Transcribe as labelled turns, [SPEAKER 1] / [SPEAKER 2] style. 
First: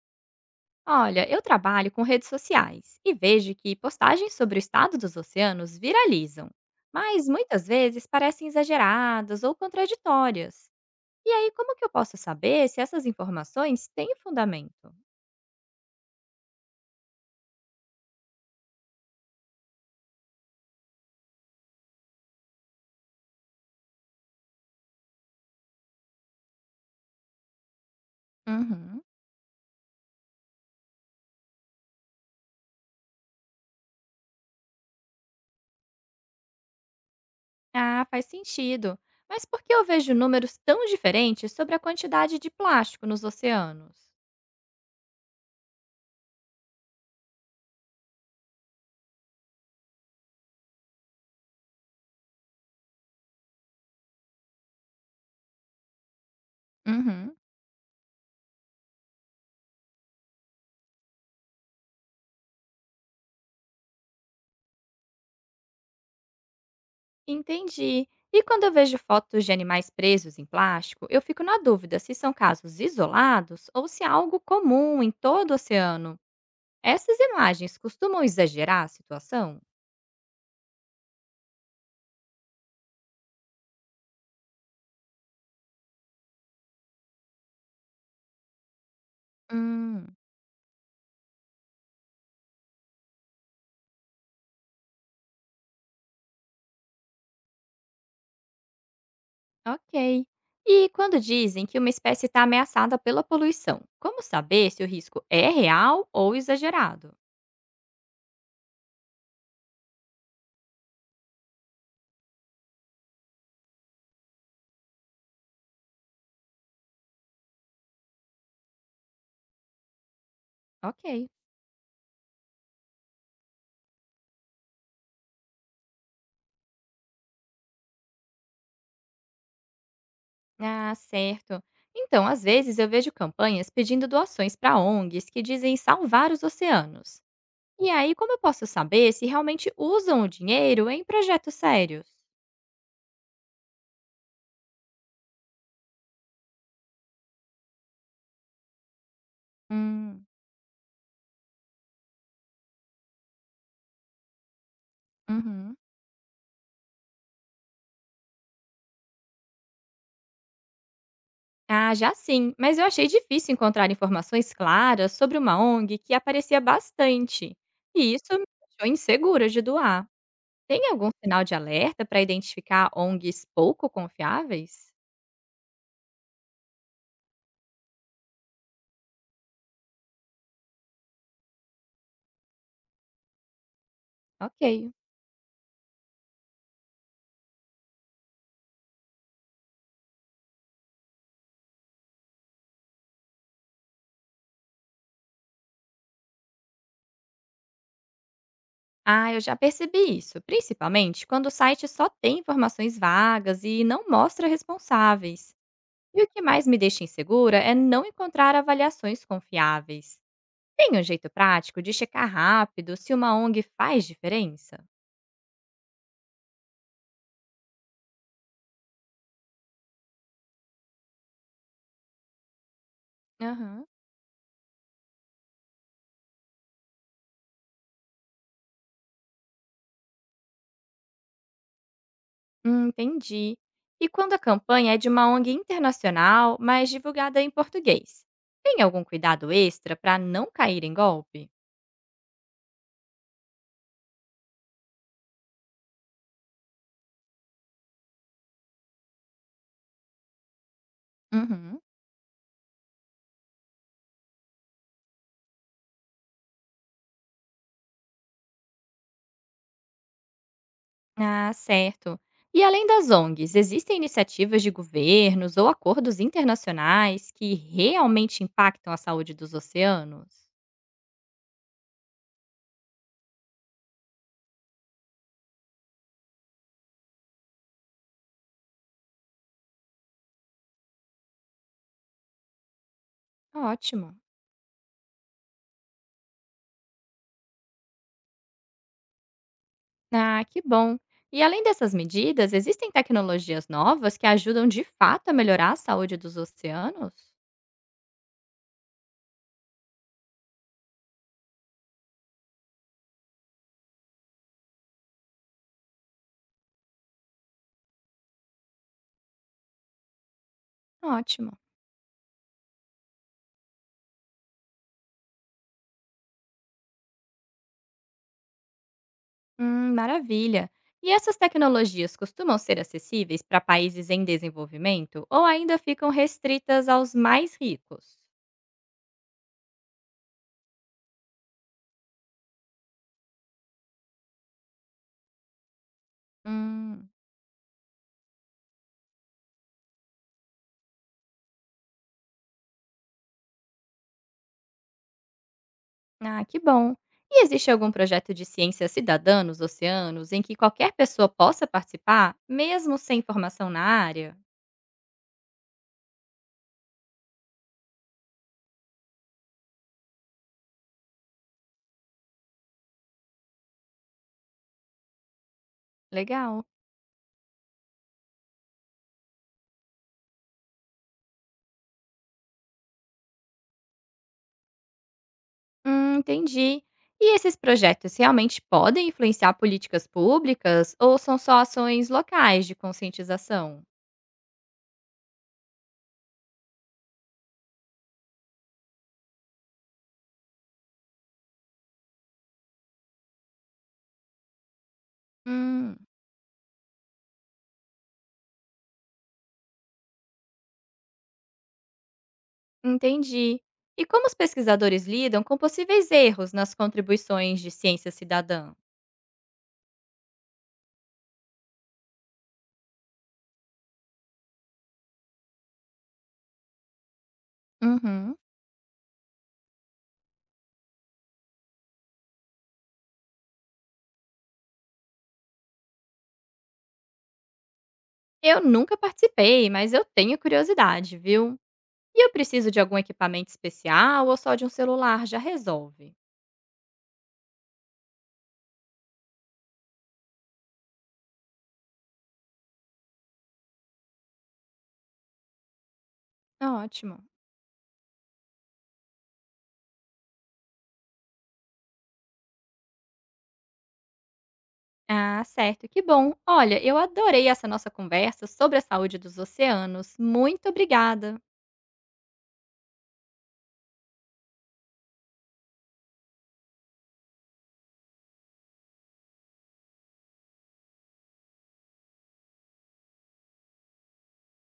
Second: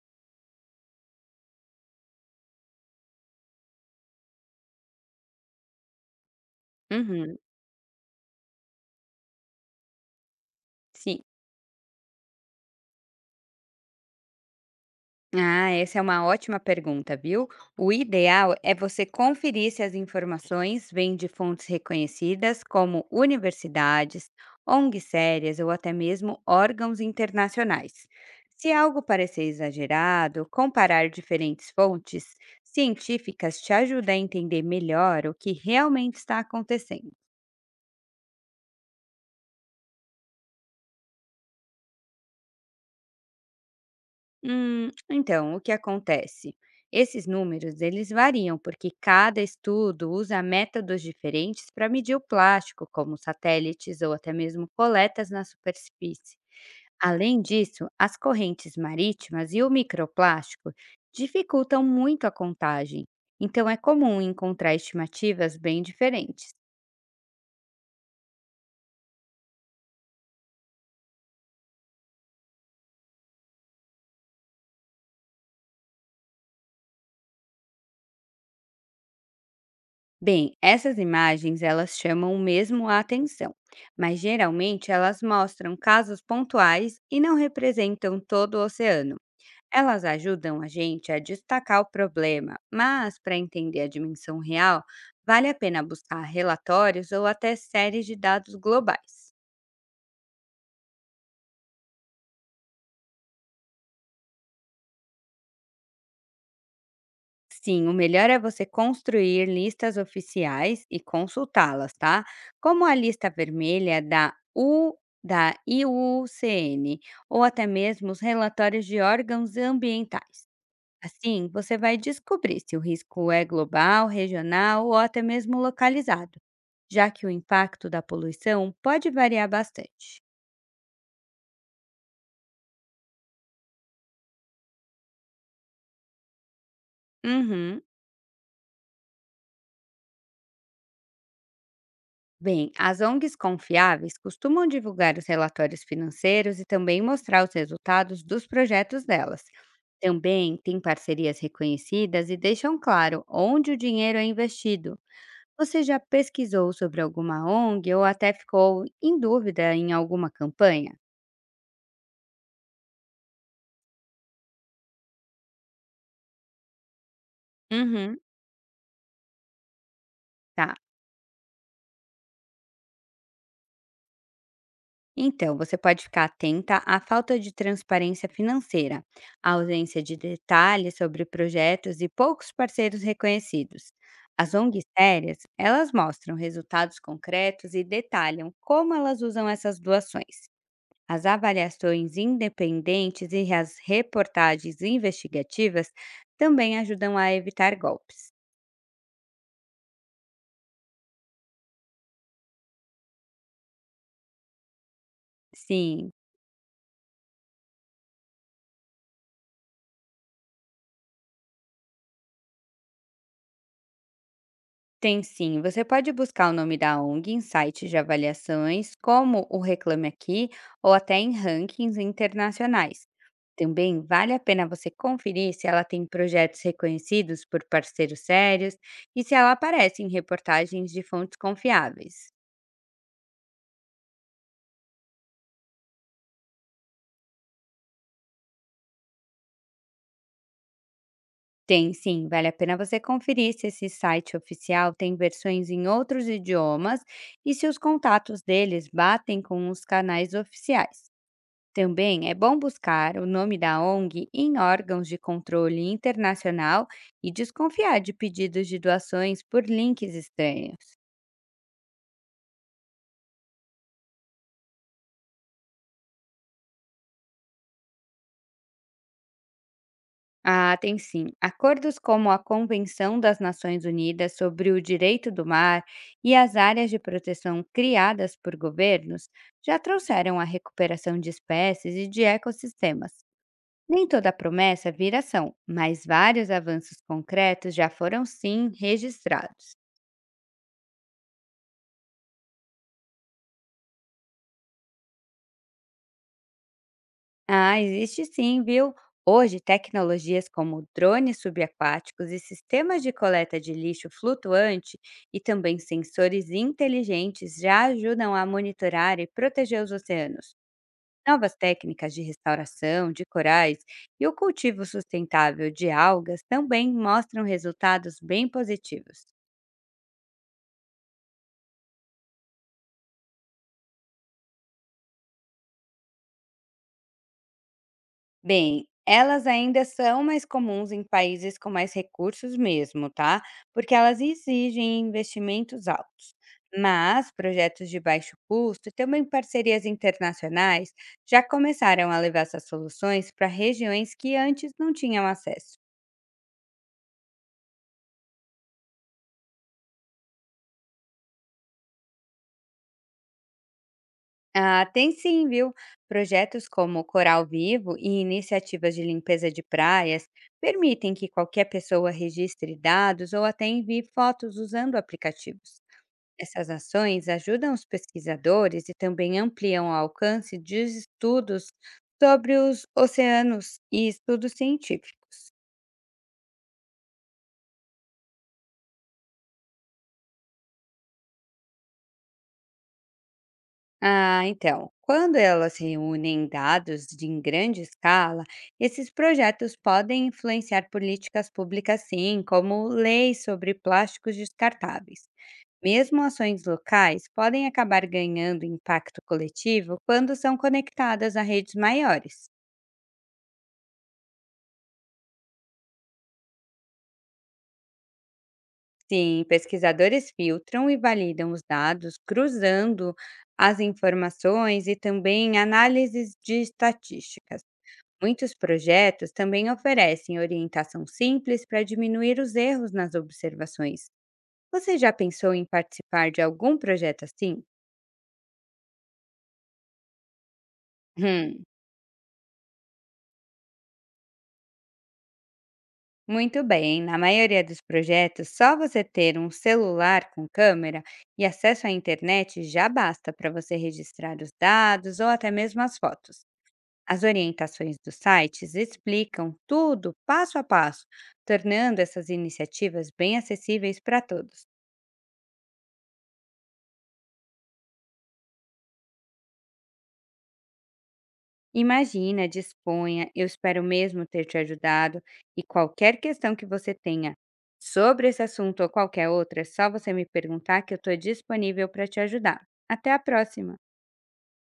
[SPEAKER 1] Olha, eu trabalho com redes sociais e vejo que postagens sobre o estado dos oceanos viralizam, mas
[SPEAKER 2] Uhum,
[SPEAKER 1] muitas vezes parecem exageradas ou contraditórias.
[SPEAKER 2] sim.
[SPEAKER 1] E aí, como que eu posso saber se essas informações têm fundamento?
[SPEAKER 2] Ah, essa é uma ótima pergunta, viu? O ideal é você conferir se as informações vêm de fontes reconhecidas, como universidades, ONGs sérias ou até mesmo órgãos internacionais. Se algo
[SPEAKER 1] Uhum.
[SPEAKER 2] parecer exagerado, comparar diferentes fontes científicas te ajuda a entender melhor o que realmente está acontecendo.
[SPEAKER 1] Ah, faz sentido. Mas por que eu vejo números tão diferentes sobre a quantidade de plástico nos oceanos?
[SPEAKER 2] Então, o que acontece? Esses números, eles variam porque cada estudo usa métodos diferentes para medir o plástico, como satélites ou até mesmo coletas na superfície.
[SPEAKER 1] Uhum.
[SPEAKER 2] Além disso, as correntes marítimas e o microplástico dificultam muito a contagem, então é comum encontrar estimativas bem diferentes.
[SPEAKER 1] Entendi. E quando eu vejo fotos de animais presos em plástico, eu fico na dúvida se são casos isolados ou se é algo comum em todo o oceano. Essas imagens costumam exagerar a situação?
[SPEAKER 2] Bem, essas imagens elas chamam mesmo a atenção, mas geralmente elas mostram casos pontuais e não representam todo o oceano. Elas
[SPEAKER 1] Hum,
[SPEAKER 2] ajudam a gente a destacar o problema, mas para entender a dimensão real, vale a pena buscar relatórios ou até séries de dados globais.
[SPEAKER 1] ok. E quando dizem que uma espécie está ameaçada pela poluição, como saber se o risco é real ou exagerado?
[SPEAKER 2] Sim, o melhor é você construir listas oficiais e consultá-las, tá? Como a lista vermelha da U da IUCN ou até mesmo os relatórios de órgãos ambientais.
[SPEAKER 1] Ok.
[SPEAKER 2] Assim, você vai descobrir se o risco é global, regional ou até mesmo localizado, já que o impacto da poluição pode variar bastante.
[SPEAKER 1] Ah, certo. Então, às vezes eu vejo campanhas pedindo doações para ONGs que dizem salvar os oceanos.
[SPEAKER 2] Uhum.
[SPEAKER 1] E aí, como eu posso saber se realmente usam o dinheiro em projetos sérios?
[SPEAKER 2] Bem, as ONGs confiáveis costumam divulgar os relatórios financeiros e também mostrar os resultados dos projetos delas.
[SPEAKER 1] Hum,
[SPEAKER 2] Também têm parcerias reconhecidas e deixam claro onde o dinheiro é investido.
[SPEAKER 1] uhum.
[SPEAKER 2] Você já pesquisou sobre alguma ONG ou até ficou em dúvida em alguma campanha?
[SPEAKER 1] Ah, já sim, mas eu achei difícil encontrar informações claras sobre uma ONG que aparecia bastante. E
[SPEAKER 2] Uhum.
[SPEAKER 1] isso me deixou insegura de doar.
[SPEAKER 2] Tá.
[SPEAKER 1] Tem algum sinal de alerta para identificar ONGs pouco confiáveis?
[SPEAKER 2] Então, você pode ficar atenta à falta de transparência financeira, à ausência de detalhes sobre projetos e poucos parceiros reconhecidos. As ONGs
[SPEAKER 1] Ok.
[SPEAKER 2] sérias, elas mostram resultados concretos e detalham como elas usam essas doações. As avaliações independentes e as reportagens investigativas também ajudam a evitar golpes.
[SPEAKER 1] Ah, eu já percebi isso, principalmente quando o site só tem informações vagas e não mostra responsáveis.
[SPEAKER 2] Sim,
[SPEAKER 1] E o que mais me deixa insegura é não encontrar avaliações confiáveis. Tem um jeito prático de checar rápido se uma ONG faz diferença?
[SPEAKER 2] tem sim, você pode buscar o nome da ONG em sites de avaliações, como o Reclame Aqui, ou até em rankings internacionais.
[SPEAKER 1] Aham.
[SPEAKER 2] Também vale a pena você conferir se ela tem projetos reconhecidos por parceiros sérios e se ela aparece em reportagens de fontes confiáveis.
[SPEAKER 1] Entendi. E quando a campanha é de uma ONG internacional, mas divulgada em português? Tem algum cuidado extra para não cair em golpe?
[SPEAKER 2] Tem sim, vale a pena você conferir se esse site oficial tem versões em outros idiomas e se os contatos deles batem com os canais oficiais.
[SPEAKER 1] Uhum.
[SPEAKER 2] Também é bom buscar o nome da ONG em órgãos de controle internacional e desconfiar de pedidos de doações por links estranhos.
[SPEAKER 1] Ah, certo. E além das ONGs, existem iniciativas de governos ou acordos internacionais que realmente impactam a saúde dos oceanos?
[SPEAKER 2] Ah, tem sim. Acordos como a Convenção das Nações Unidas sobre o Direito do Mar e as áreas de proteção criadas por governos já trouxeram a recuperação de espécies e de ecossistemas. Nem
[SPEAKER 1] Ótimo.
[SPEAKER 2] toda promessa vira ação, mas vários avanços concretos já foram sim registrados.
[SPEAKER 1] Ah, que bom. E além dessas medidas, existem tecnologias novas que ajudam de fato a melhorar a saúde dos oceanos?
[SPEAKER 2] Ah, existe sim, viu? Hoje, tecnologias como drones subaquáticos e sistemas de coleta de lixo flutuante e também sensores inteligentes já ajudam a monitorar e proteger os oceanos. Novas
[SPEAKER 1] Ótimo.
[SPEAKER 2] técnicas de restauração de corais e o cultivo sustentável de algas também mostram resultados bem positivos.
[SPEAKER 1] Maravilha. E essas tecnologias costumam ser acessíveis para países em desenvolvimento ou ainda ficam restritas aos mais ricos?
[SPEAKER 2] Bem, elas ainda são mais comuns em países com mais recursos mesmo, tá? Porque elas exigem investimentos altos.
[SPEAKER 1] Hum,
[SPEAKER 2] Mas projetos de baixo custo e também parcerias internacionais já começaram a levar essas soluções para regiões que antes não tinham acesso.
[SPEAKER 1] ah, que bom. E existe algum projeto de ciência cidadã nos oceanos em que qualquer pessoa possa participar, mesmo sem formação na área?
[SPEAKER 2] Ah, tem sim, viu? Projetos como Coral Vivo e iniciativas de limpeza de praias permitem que qualquer pessoa registre dados ou até envie fotos usando aplicativos.
[SPEAKER 1] Legal.
[SPEAKER 2] Essas ações ajudam os pesquisadores e também ampliam o alcance de estudos sobre os oceanos e estudos científicos.
[SPEAKER 1] Entendi. E esses projetos realmente podem influenciar políticas públicas ou são só ações locais de conscientização?
[SPEAKER 2] Ah, então, quando elas reúnem dados de em grande escala, esses projetos podem influenciar políticas públicas, sim, como leis sobre plásticos descartáveis.
[SPEAKER 1] Hum,
[SPEAKER 2] Mesmo ações locais podem acabar ganhando impacto coletivo quando são conectadas a redes maiores.
[SPEAKER 1] entendi. E como os pesquisadores lidam com possíveis erros nas contribuições de ciência cidadã?
[SPEAKER 2] Sim, pesquisadores filtram e validam os dados cruzando as informações e também análises de estatísticas.
[SPEAKER 1] Uhum.
[SPEAKER 2] Muitos projetos também oferecem orientação simples para diminuir os erros nas observações. Você já pensou em participar de algum projeto assim?
[SPEAKER 1] Eu nunca participei, mas eu tenho curiosidade, viu?
[SPEAKER 2] Hum,
[SPEAKER 1] E eu preciso de algum equipamento especial ou só de um celular já resolve?
[SPEAKER 2] muito bem, na maioria dos projetos, só você ter um celular com câmera e acesso à internet já basta para você registrar os dados ou até mesmo as fotos. As
[SPEAKER 1] Ótimo.
[SPEAKER 2] orientações dos sites explicam tudo passo a passo, tornando essas iniciativas bem acessíveis para todos.
[SPEAKER 1] Ah, certo, que bom. Olha, eu adorei essa nossa conversa sobre a saúde dos oceanos. Muito obrigada.
[SPEAKER 2] Imagina, disponha, eu espero mesmo ter te ajudado e qualquer questão que você tenha sobre esse assunto ou qualquer outra, é só você me perguntar que eu estou disponível para te ajudar. Até a próxima!